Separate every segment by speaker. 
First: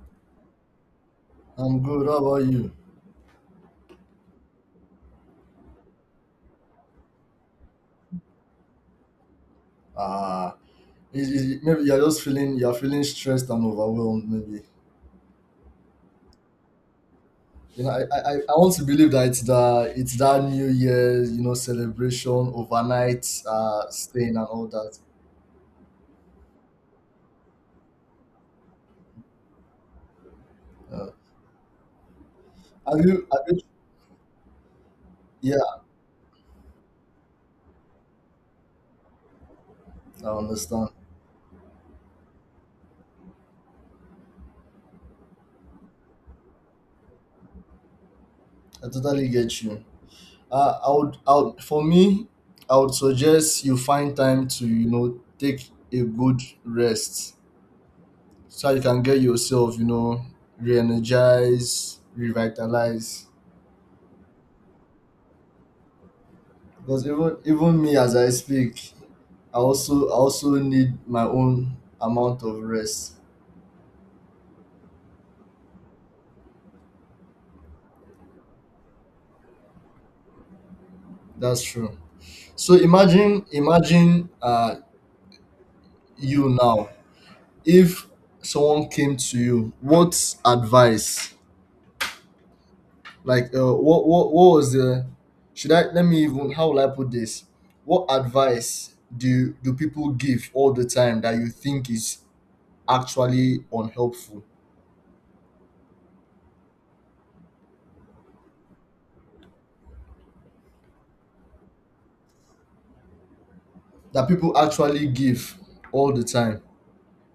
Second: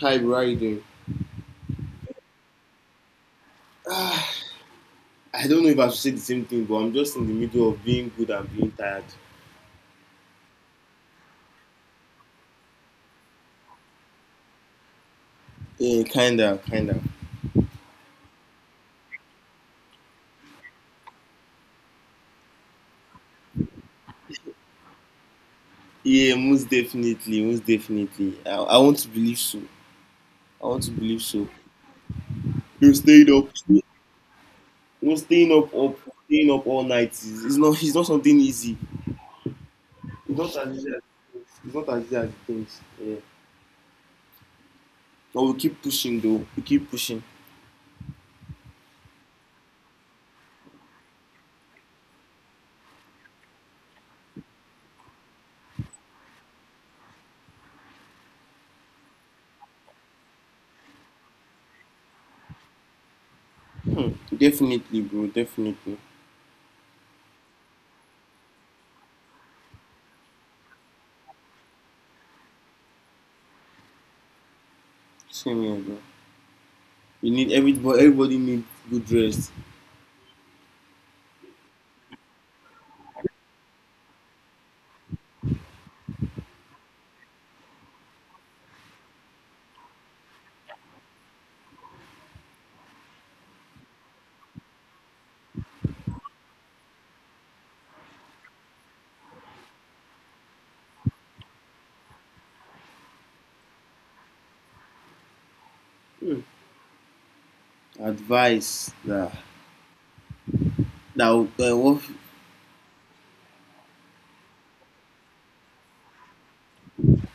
Speaker 1: Hi, bro. How you doing?
Speaker 2: I'm good. How about you?
Speaker 1: Ah, I don't know if I should say the same thing, but I'm just in the middle of being good and being tired.
Speaker 2: Ah, Maybe you're feeling stressed and overwhelmed. Maybe
Speaker 1: Yeah, kinda, kinda.
Speaker 2: you know. I want to believe that it's that New Year celebration overnight staying and all that.
Speaker 1: Yeah, most definitely, most definitely. I want to believe so. I want to
Speaker 2: Uh,
Speaker 1: believe so. You
Speaker 2: have you
Speaker 1: stayed
Speaker 2: have
Speaker 1: up.
Speaker 2: you?
Speaker 1: No staying
Speaker 2: Yeah,
Speaker 1: up, up, staying up all night is it's not something easy.
Speaker 2: I
Speaker 1: It's not as easy
Speaker 2: understand.
Speaker 1: as it thinks. It's not as easy as it thinks. Yeah. But we keep pushing though. We keep pushing.
Speaker 2: I totally get you. For me, I would suggest you find time to take a good rest so you can get yourself re-energize, revitalize.
Speaker 1: Hmm. Definitely, bro. Definitely.
Speaker 2: Because even me as I speak, I also need my own amount of rest.
Speaker 1: Same here, bro. You need every but everybody needs good rest.
Speaker 2: That's true. So imagine you now if someone came to you, what advice? Like what was the, should I, let me even, how will I put this? What advice do people give all the time that you think is actually unhelpful?
Speaker 1: Hmm. Advice that that would what
Speaker 2: That people actually give all the time,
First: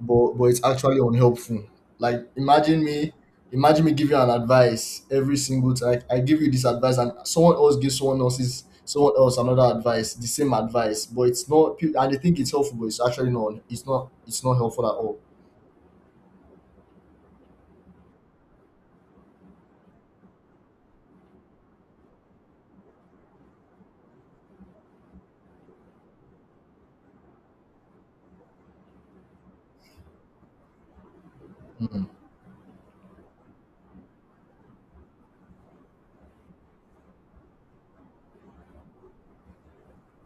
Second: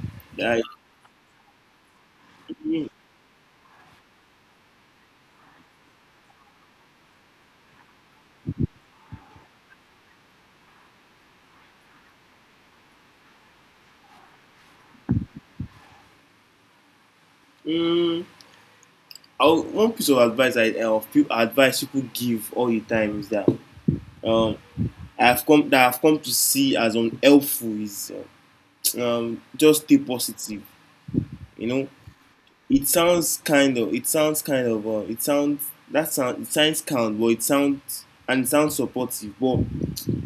Speaker 2: but
Speaker 1: that
Speaker 2: it's
Speaker 1: I
Speaker 2: actually unhelpful? Like imagine
Speaker 1: mm,
Speaker 2: me, imagine me give you an advice every single time. I give you this advice, and someone else gives someone else's someone else another advice, the same advice, but it's not. And they think it's helpful, but it's actually not. It's not. It's not helpful at all.
Speaker 1: mm, I would- one piece of advice advice people give all the time is that um I've come to see as unhelpful is just stay positive. You know,
Speaker 2: Mm.
Speaker 1: it sounds kind of it sounds kind, but it sounds supportive. But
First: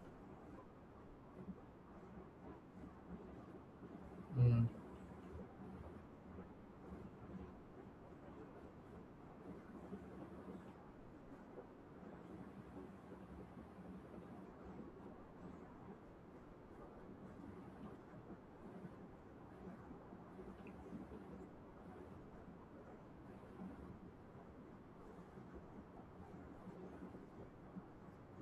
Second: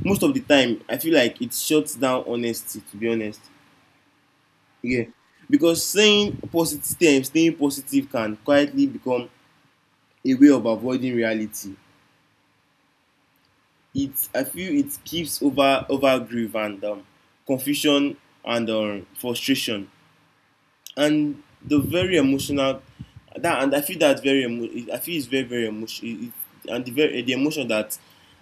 Speaker 1: most of the time, I feel like it shuts down honesty. To be honest,
Speaker 2: Mm.
Speaker 1: yeah. Because saying positive things, staying positive can quietly become a way of avoiding reality. It I feel it keeps over grief and confusion and frustration and the very emotional that and I feel that's very emo- I feel it's very very, emotional and the emotion that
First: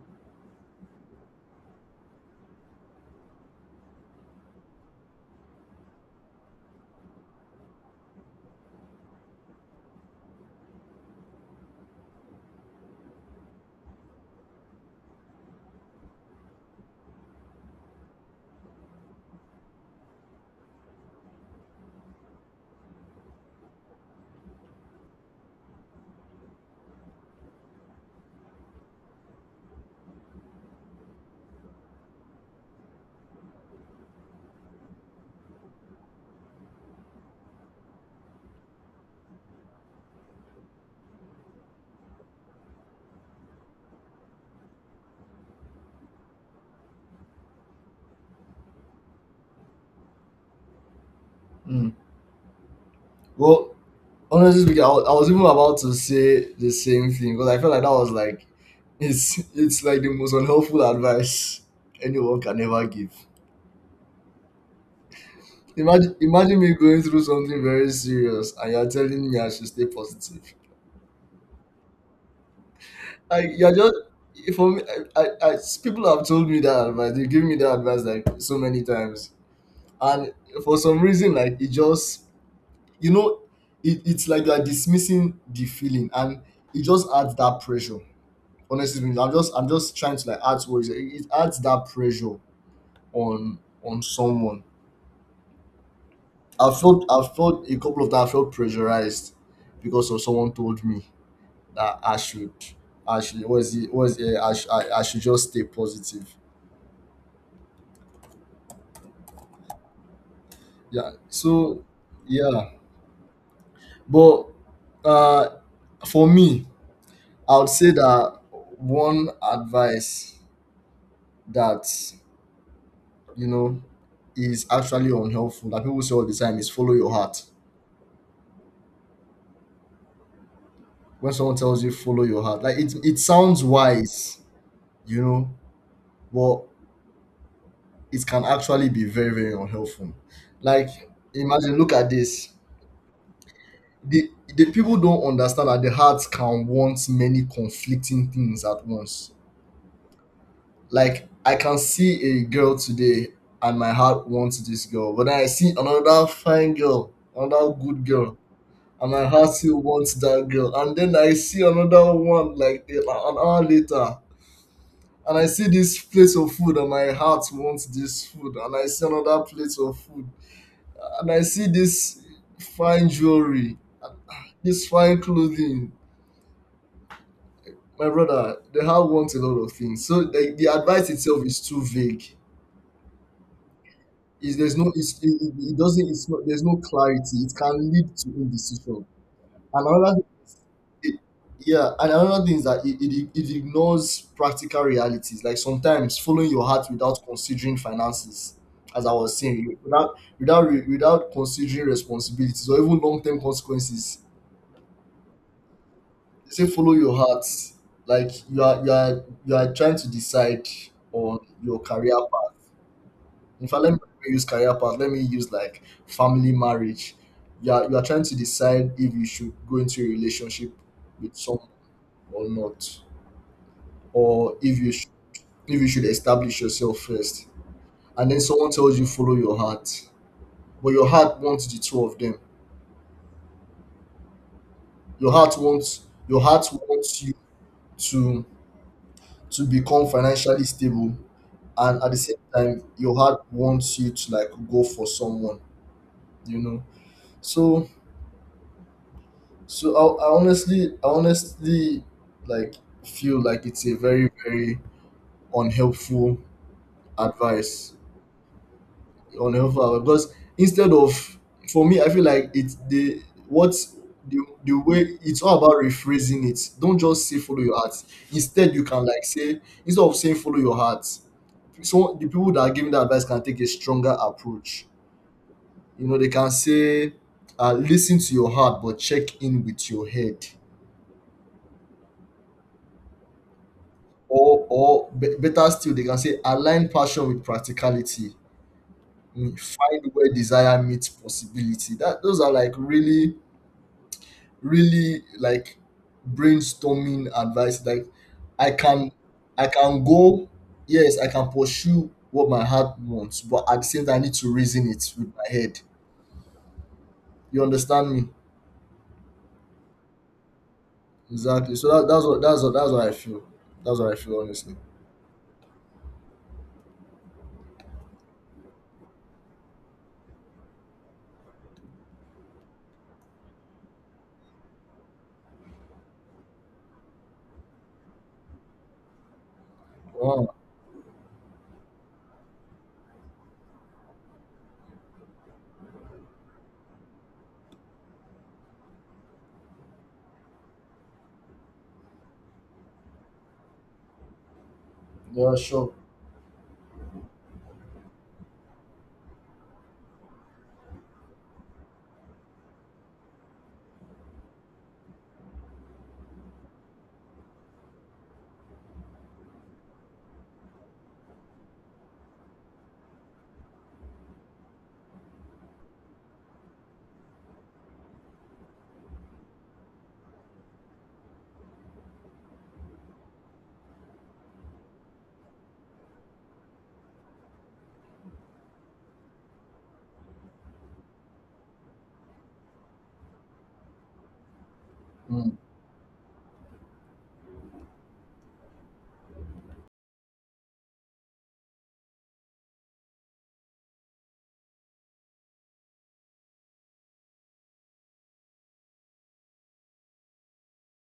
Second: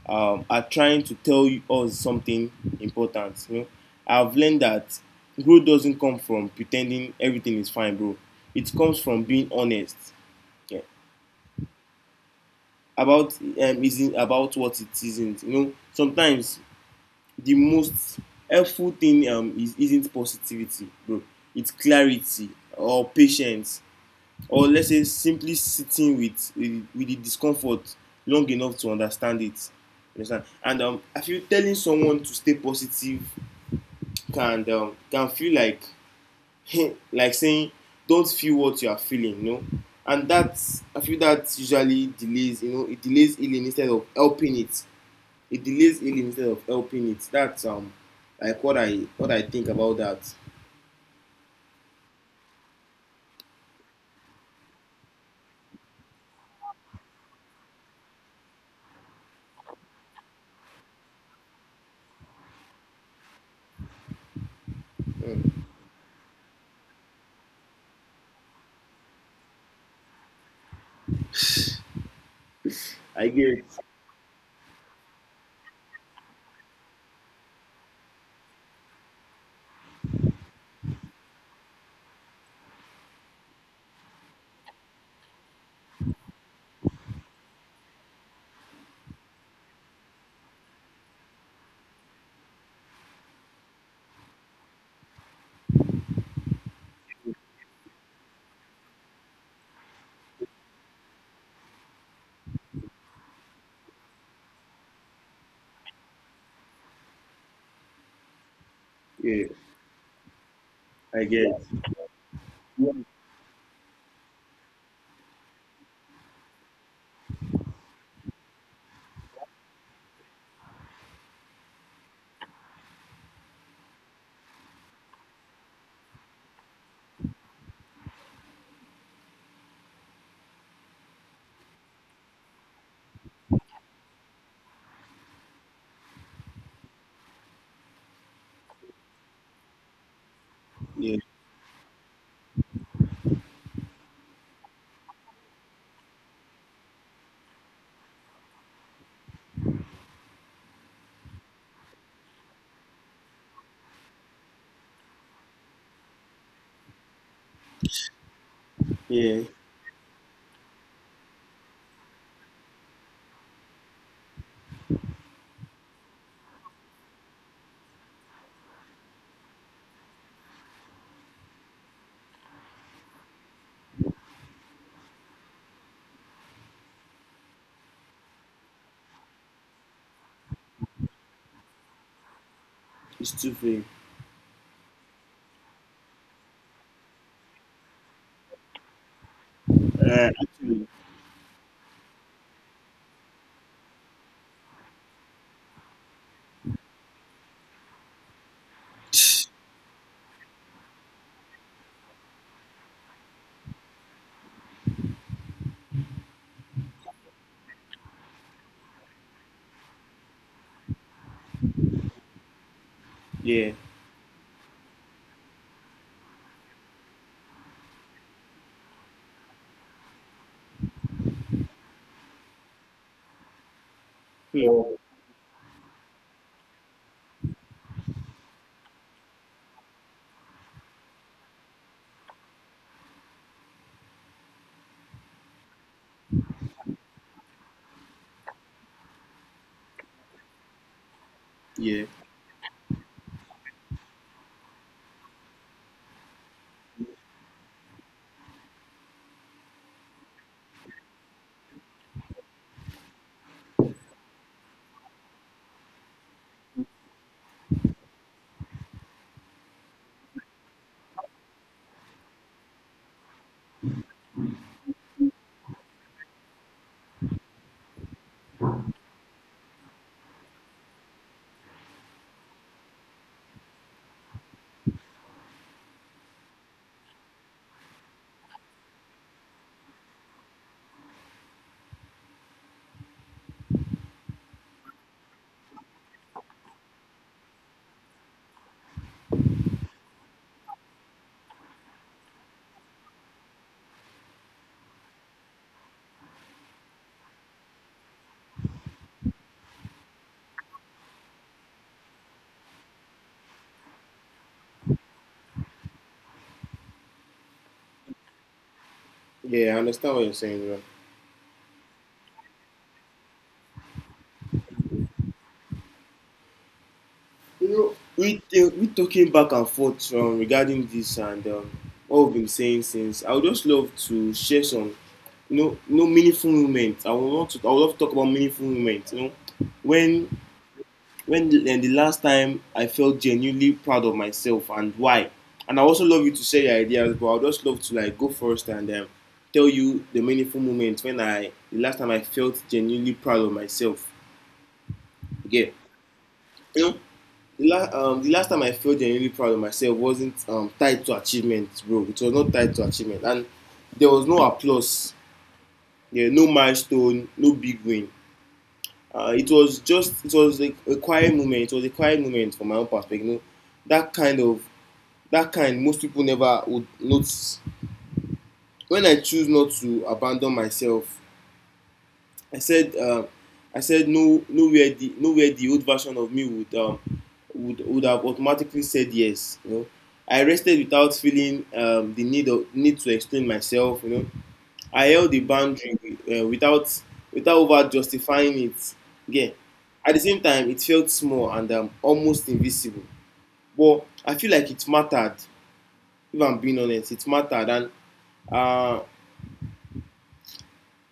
Speaker 1: are trying to tell you us something important. You know, I've learned that growth doesn't come from pretending everything is fine, bro. It comes from being honest, yeah, about isn't about what it isn't. You know, sometimes the most helpful thing is isn't positivity, bro. It's clarity or patience or, let's say, simply sitting with with the discomfort long enough to understand it understand and I feel telling someone to stay positive can feel like like saying, "Don't feel what you are feeling." You know, and that, I feel, that usually delays, you know, it delays healing instead of helping it. It delays healing instead of helping it. That's what I think about that.
Speaker 2: Mm. Well, honestly speaking, I was even about to say the same thing because I felt like that was like, it's like the most unhelpful advice anyone can ever give.
Speaker 1: Mm.
Speaker 2: Imagine me going through something very serious and you're telling me I should stay positive.
Speaker 1: i
Speaker 2: Like
Speaker 1: get
Speaker 2: you're just, for me, I people have told me that advice. They give me that advice like so many times, and for some reason, like it just, you know, it's like you're dismissing the feeling, and it just adds that pressure. Honestly, I'm just trying to like add words. It adds that pressure on someone. I felt a couple of times I felt pressurized because of, someone told me that I should was it I, sh- I should just stay positive.
Speaker 1: yeah
Speaker 2: Yeah.
Speaker 1: I get
Speaker 2: So yeah, but uh, for me, I would say that one advice that you know is actually unhelpful that people say all the time is follow your heart. When someone tells you follow your heart, like it sounds wise, you know, but it can actually be very very unhelpful. Like
Speaker 1: yeah
Speaker 2: imagine, look at this, the the people don't understand that the heart can want many conflicting things at once. Like I can see a girl today and my heart wants this girl, but then I see another fine girl, another good girl, and my
Speaker 1: yeah
Speaker 2: heart still wants that girl. And then I see another one like an hour later, and I see this plate of food and my heart wants this food, and I see another plate of food, and I see this fine jewelry, this fine clothing. My brother, the how wants a lot of things. So like the advice itself is too vague.
Speaker 1: it's too fake.
Speaker 2: Is there's no it's, it doesn't it's not there's no clarity. It can lead to indecision. And another
Speaker 1: Actually,
Speaker 2: it, yeah, and another thing is that it ignores practical realities. Like sometimes following your heart without considering finances, as I was saying, without considering responsibilities or even long term consequences. They say follow your heart. Like you are trying to decide on your career. In
Speaker 1: yeah,
Speaker 2: fact, let me not even use career path. Let me use like family, marriage. You are trying to decide if you should go into a relationship with someone or not, or if
Speaker 1: yeah,
Speaker 2: you should, if you should establish yourself first. And then someone tells you follow your heart, but your heart wants the two of them. Your heart wants your heart wants you to to become financially stable, and
Speaker 1: Yeah,
Speaker 2: at the same time, your heart wants you to like go for someone. You know, so So I honestly like feel like it's a very, very unhelpful advice, unhelpful advice. Because instead of, for me, I feel like it's the, what the, the way it's all about rephrasing it. Don't just say follow your heart. Instead, you can like say, instead of saying follow your heart, so the people that are giving the advice can take a stronger approach. You know, they can say, listen to your heart, but check in with your head, better still they can say, align passion with practicality. Find where desire meets possibility. That those are like really really like brainstorming advice. Like i can I can go, yes, I can pursue what my heart wants, but at the same time I need to reason it with my head. You understand me?
Speaker 1: yeah. I understand what you're saying, bro.
Speaker 2: Exactly. So That's what I feel honestly.
Speaker 1: You know, we talking back and forth, regarding this and what we've been saying since. I would just love to share some, you know, meaningful moments. I would want to. I would love to talk about meaningful moments. You know, when,
Speaker 2: Wow.
Speaker 1: The last time I felt genuinely proud of myself and why? And I also love you to share your ideas, but I'd just love to like go first and tell you the meaningful moment when I the last time I felt genuinely proud of myself.
Speaker 2: Yeah,
Speaker 1: Okay,
Speaker 2: sure.
Speaker 1: you know, the last time I felt genuinely proud of myself wasn't tied to achievement, bro. It was not tied to achievement, and there was no applause, yeah, no milestone, no big win. Uh, it was a quiet moment. It was a quiet moment from my own perspective. You know, that kind of that kind most people never would notice. When I choose not to abandon myself, I said, uh, I said no, nowhere the old version of me would would have automatically said yes. You know, I rested without feeling the need to explain myself. You know, I held the
Speaker 2: Mm.
Speaker 1: boundary without without over justifying it. Again, at the same time, it felt small and almost invisible. But I feel like it mattered. If I'm being honest, it mattered. And uh,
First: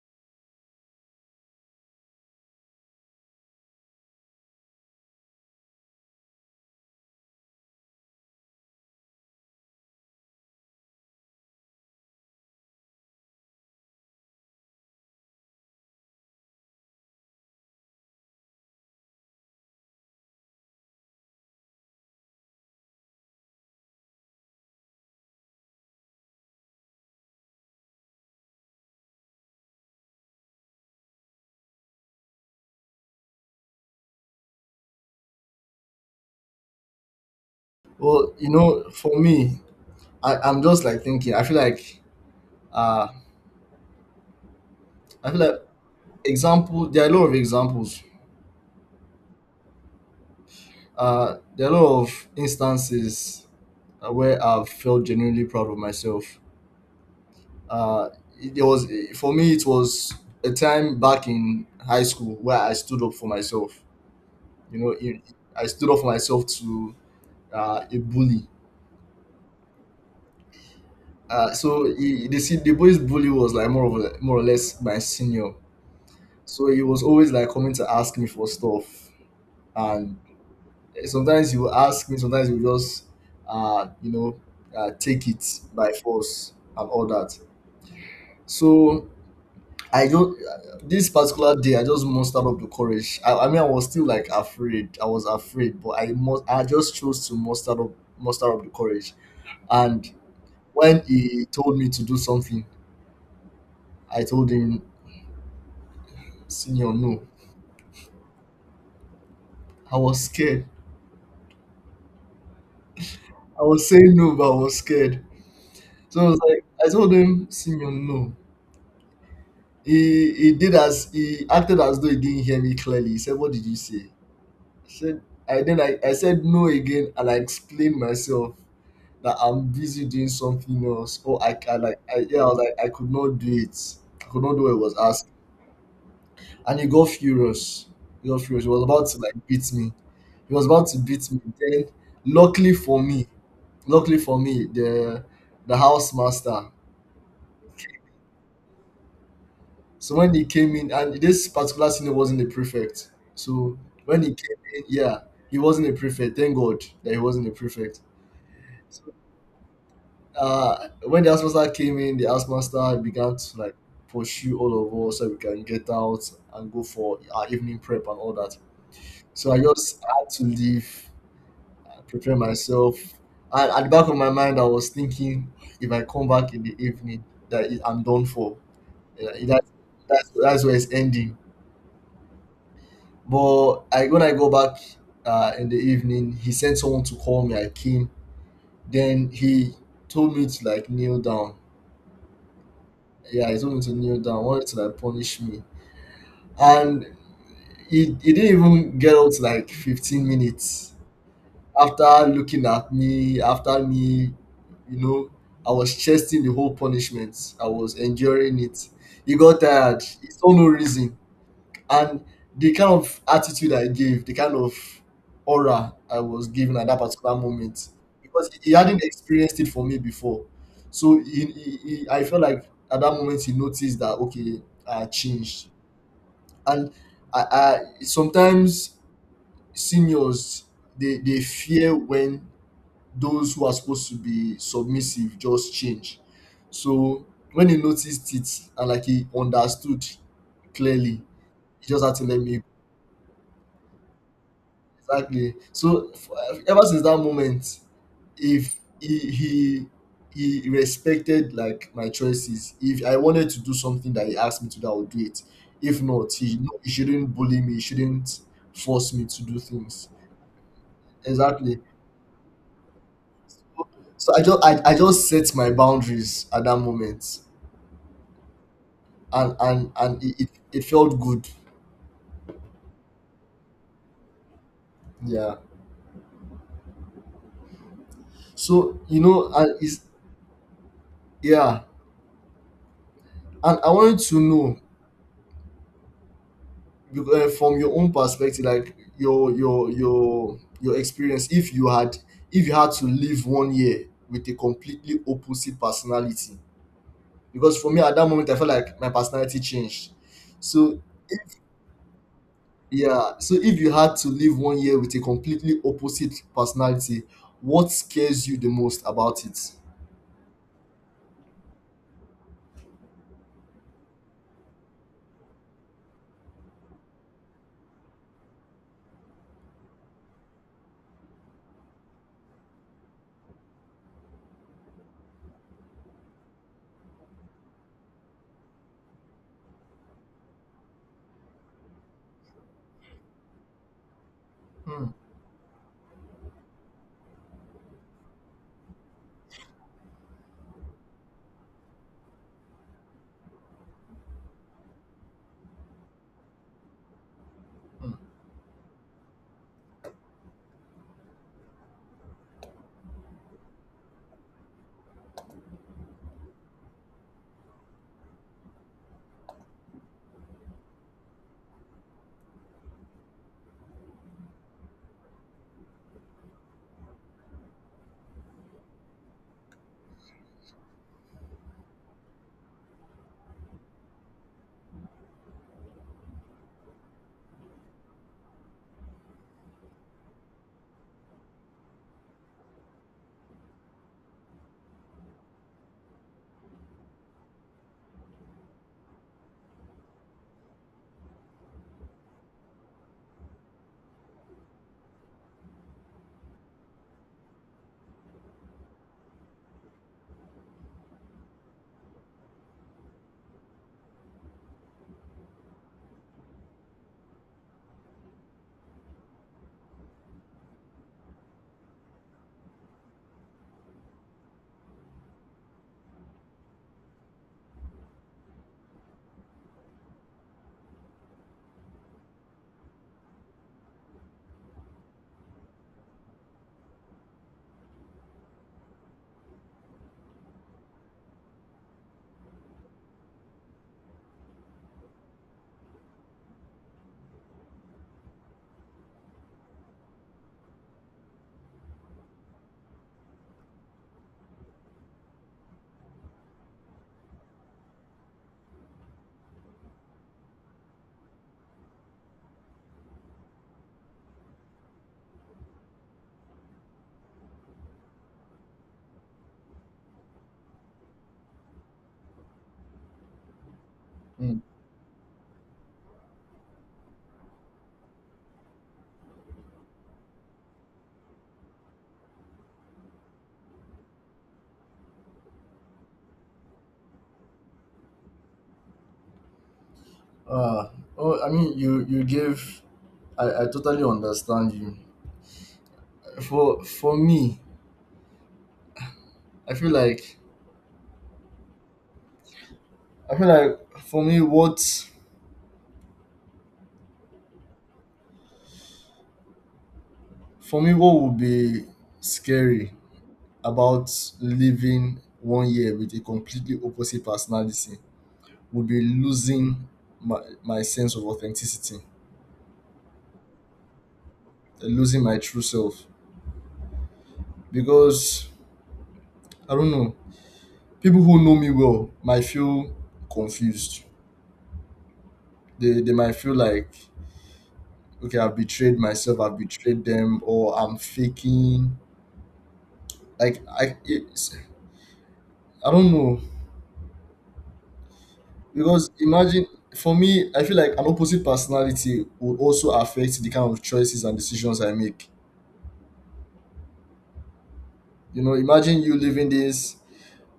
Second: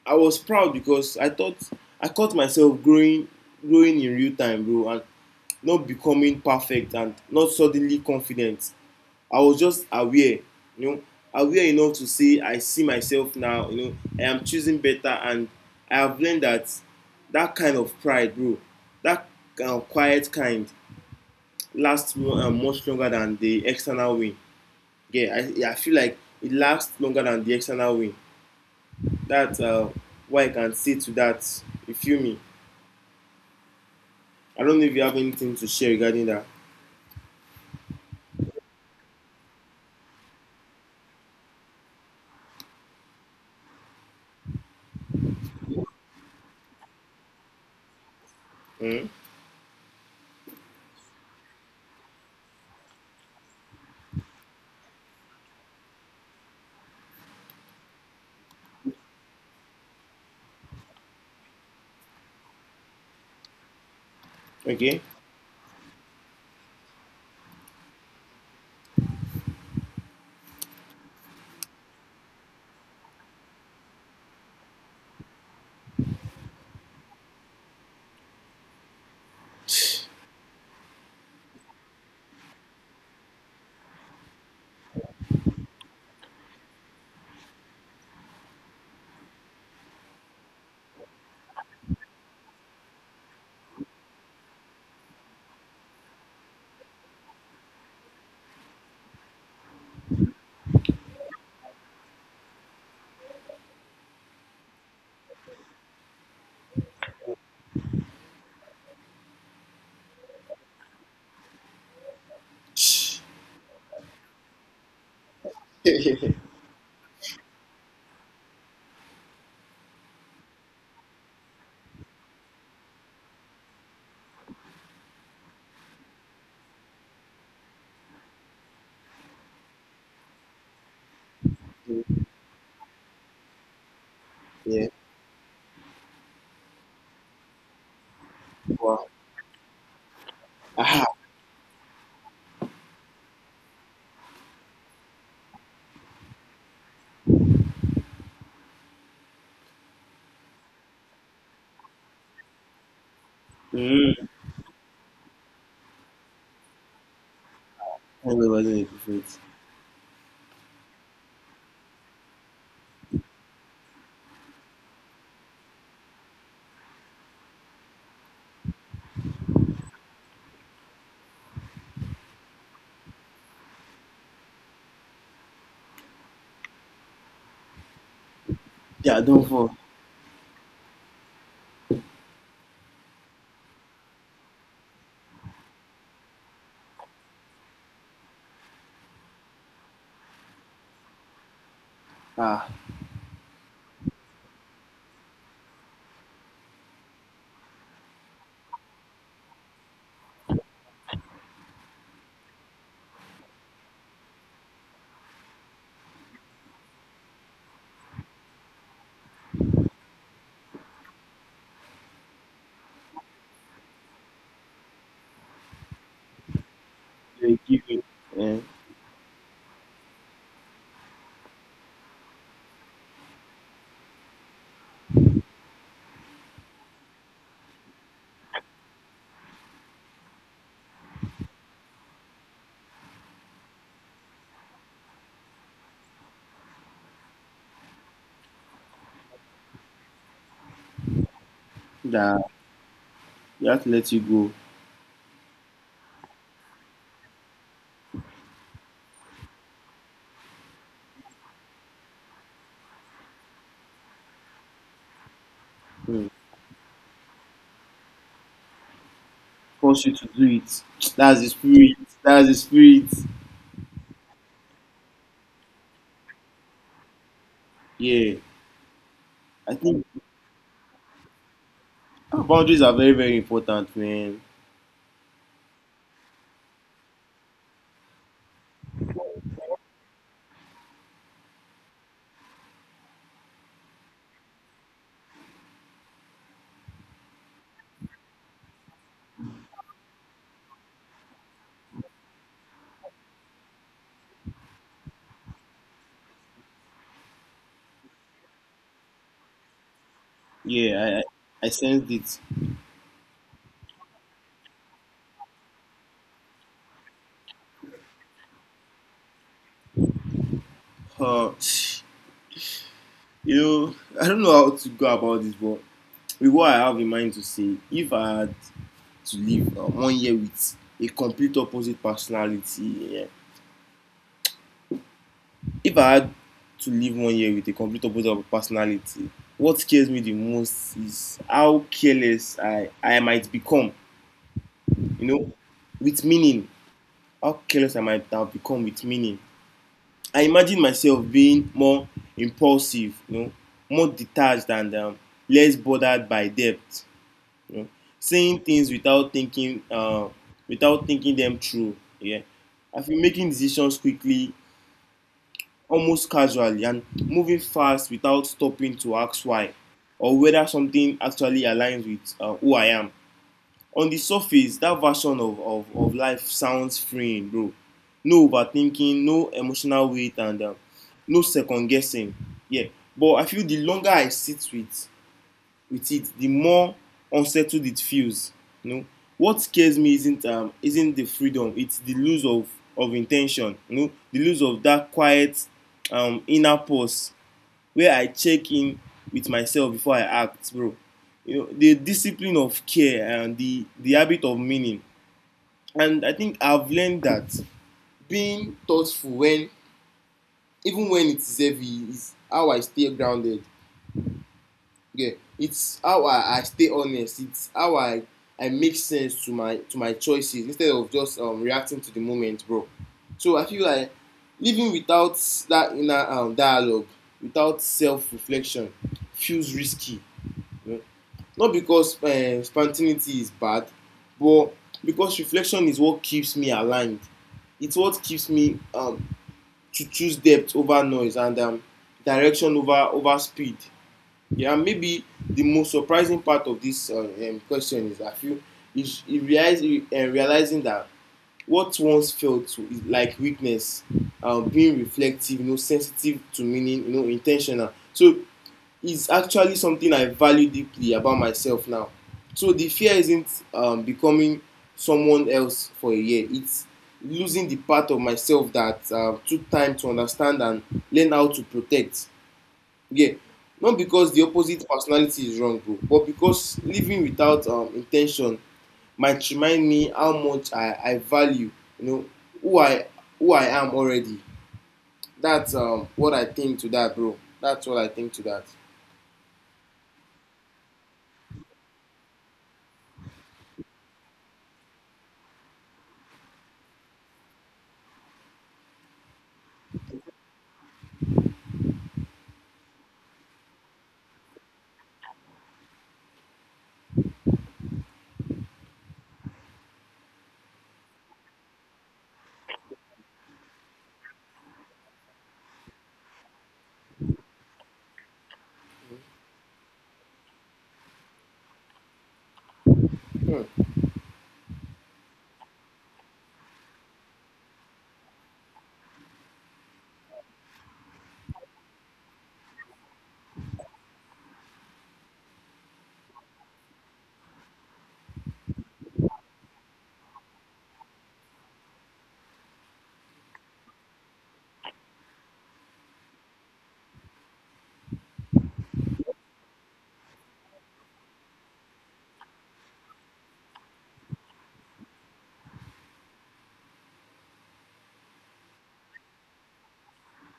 Speaker 1: I was proud because I thought I caught myself growing, growing in real time, bro, and not becoming perfect and not suddenly confident. I was just aware, you know, aware enough to say, "I see myself now." You know, I am choosing better, and I have learned that that kind of pride, bro, that quiet kind, lasts much longer than the external win. Yeah, I feel like it lasts longer than the external win. That's what I can say to that. You feel me? I don't know if you have anything to share regarding that.
Speaker 2: Well, for me, I'm just like thinking. I feel like uh, I feel like example. There are a lot of examples.
Speaker 1: Mm?
Speaker 2: There are a lot of instances where I've felt genuinely proud of myself. Uh, it was, for me, it was a time back in high school where I stood up for myself. You know,
Speaker 1: Okay.
Speaker 2: I stood up for myself to a bully. So the boy's bully was like, more or less my senior. So he was always like coming to ask me for stuff, and sometimes you ask me, sometimes you just, uh, you know, take it by force and all that. So I just this particular day, I just mustered up the courage. I mean, I was still like afraid. I was afraid, but I must. I just chose to muster up the courage. And when he told me to do something, I told him, "Senior, no." I was scared. I was saying no, but I was scared. So I was like, I told him, "Senior, no." He did as he acted as though he didn't hear me clearly. He said, "What did you say?" I said, I said no again, and I explained myself that I'm busy doing something else. Oh, I can like I yeah, I was like, I could not do it. I could not do what I
Speaker 1: Yeah.
Speaker 2: was asked, and he got furious. He got furious. He was
Speaker 1: Wow.
Speaker 2: about to like beat me. He was about to
Speaker 1: Aha.
Speaker 2: beat me. Then, luckily for me, luckily for me, the house master. So when he came in, and this particular senior wasn't a prefect. So when he
Speaker 1: Mm.
Speaker 2: came in, yeah, he wasn't a prefect. Thank God that he wasn't a prefect.
Speaker 1: Anyway, wasn't
Speaker 2: So,
Speaker 1: perfect?
Speaker 2: when the housemaster came in, the housemaster began to like pursue all of us so we can get out and go for our evening prep and all that. So I just had to leave, prepare myself. And at the back of my mind, I was thinking, if I come back in the evening, I'm done for.
Speaker 1: Yeah,
Speaker 2: Yeah,
Speaker 1: don't
Speaker 2: that's,
Speaker 1: fall.
Speaker 2: that's that's where it's ending. But I when I go back in the evening, he sent someone to call me. I came. Then he told me to like kneel down.
Speaker 1: Ah,
Speaker 2: Yeah, he told me to kneel down. Wanted to like punish me, and he didn't even get out to like 15 minutes after looking at me. After me, you know, I was chesting the whole punishment. I was enduring it. He got tired. He saw no reason. And the kind of attitude I gave, the kind of aura I was given at that particular
Speaker 1: they give
Speaker 2: moment,
Speaker 1: you
Speaker 2: because
Speaker 1: eh,
Speaker 2: he hadn't experienced it for me before. So I felt like at that moment he noticed that, okay, I changed. And I sometimes seniors, they fear when those who are supposed to be submissive just change. So when he noticed it and like he understood clearly, he just had to let
Speaker 1: that
Speaker 2: me.
Speaker 1: they have to let you go.
Speaker 2: Exactly. So ever since that moment, if he he respected like my choices. If I wanted to do something that he asked me to do, I would do it. If
Speaker 1: Mm.
Speaker 2: not, he shouldn't bully me. He shouldn't force me to do
Speaker 1: Force
Speaker 2: things.
Speaker 1: you to do it. That's the
Speaker 2: Exactly.
Speaker 1: spirit. That's the spirit.
Speaker 2: So I just set my boundaries at that moment,
Speaker 1: Yeah.
Speaker 2: and
Speaker 1: I
Speaker 2: and
Speaker 1: think
Speaker 2: and it felt good.
Speaker 1: boundaries are very, very important, man.
Speaker 2: Yeah. So and is yeah, and I wanted to know, from your own perspective, like your experience, if you had, to live one year with a completely opposite personality, because for me at that moment I felt like my personality changed. So
Speaker 1: Yeah, I sensed it.
Speaker 2: yeah, so if you had to live one year with a completely opposite personality, what scares you the most about it?
Speaker 1: Uh, You know, I don't know how to go about this, but with what I have in mind to say, if I had to live one year with a complete opposite personality, yeah, if I had to live one year with a complete opposite personality, what scares me the most is how careless I might become,
Speaker 2: Hmm.
Speaker 1: you know, with meaning. How careless I might have become with meaning. I imagine myself being more impulsive, you know, more detached and less bothered by debt. You know, saying things without thinking without thinking them through. Yeah, I feel making decisions quickly, almost casually, and moving fast without stopping to ask why or whether something actually aligns with who I am. On the surface, that version of life sounds freeing, bro. No overthinking, no emotional weight, and no second guessing. Yeah, but I feel the longer I sit with it, the more unsettled it feels. You know, what scares me isn't the freedom; it's the lose of intention. You know, the lose of that quiet inner pause where I check in with myself before I act, bro. You know, the discipline of care and the habit of meaning. And I think I've learned that being thoughtful when even when it's heavy is how I stay grounded. Yeah, it's how I stay honest. It's how I make sense to my choices instead of just reacting to the moment, bro. So I feel like living without that inner dialogue, without self reflection, feels risky. You know? Not because spontaneity is bad, but because reflection is what keeps me aligned. It's what keeps me to choose depth over noise and direction over over speed. Yeah, maybe the most surprising part of this question is, I feel, is realizing that what once felt to, is like weakness, being reflective, you know, sensitive to meaning, you know, intentional, so it's actually something I value deeply about myself now. So the fear isn't becoming someone else for a year. It's losing the part of myself that took time to understand and learn how to protect. Yeah. Not because the
Speaker 2: Hmm.
Speaker 1: opposite personality is wrong, bro, but because living without intention might remind me how much I value, you know, who I who I am already. That's what I think to that, bro. That's what I think to that.
Speaker 2: Uh, oh, I mean, you gave. I totally understand you. For me, I feel like I feel like for me, what what would be scary about living one year with a completely opposite personality would be losing my sense of authenticity,
Speaker 1: Hmm.
Speaker 2: like losing my true self. Because I don't know, people who know me well might feel confused. They might feel like, okay, I've betrayed myself, I've betrayed them, or I'm faking. Like I don't know. Because imagine, for me, I feel like an opposite personality would also affect the kind of choices and decisions I make. You know, imagine you living this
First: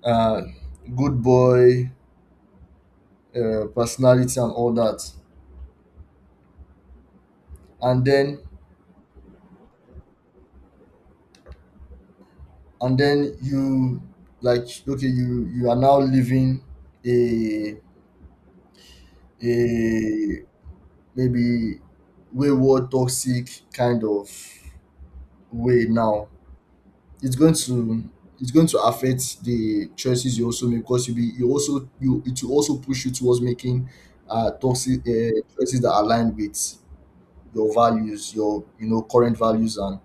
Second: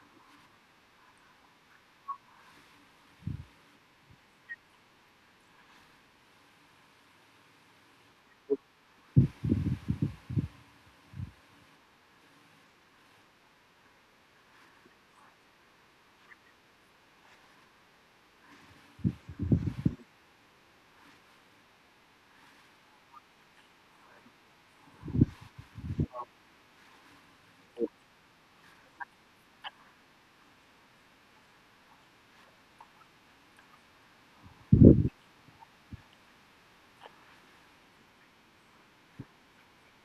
Speaker 2: uh, good boy personality and all that, and then you like okay, you are now living a a maybe wayward, toxic kind of way. Now it's going to it's going to affect the choices you also make, because you be you also you it will also push you towards making toxic choices that align with your values, your current values and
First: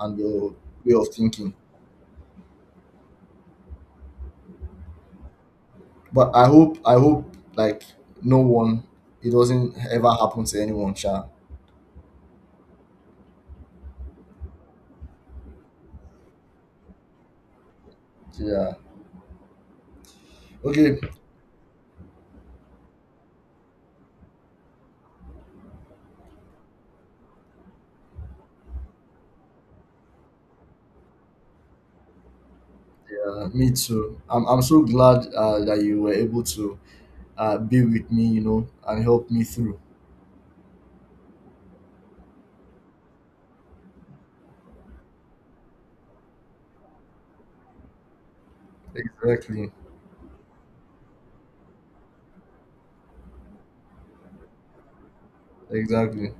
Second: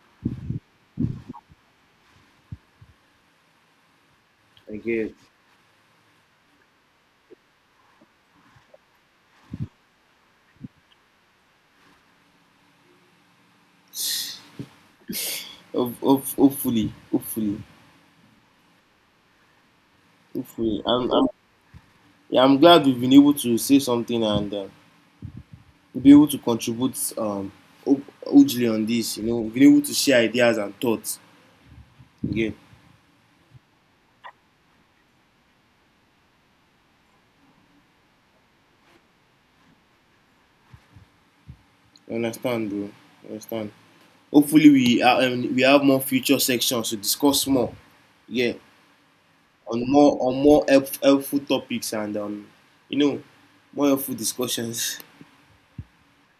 Speaker 2: your way of thinking.
Speaker 1: I guess.
Speaker 2: But I hope like, no one, it doesn't ever happen to anyone, Sha.
Speaker 1: Hopefully, hopefully,
Speaker 2: Yeah.
Speaker 1: hopefully.
Speaker 2: Okay.
Speaker 1: Yeah, I'm glad we've been able to say something and be able to contribute hu- hugely on this. You know, we've been able to share ideas and thoughts. Yeah,
Speaker 2: Yeah. Me too. I'm so glad that you were able to be with me, and help me through.
Speaker 1: you understand, bro. You understand. Hopefully, we are, we have more future sections to discuss more. Yeah,
Speaker 2: Exactly.
Speaker 1: on more helpful topics and you know, more helpful discussions.
Speaker 2: Exactly.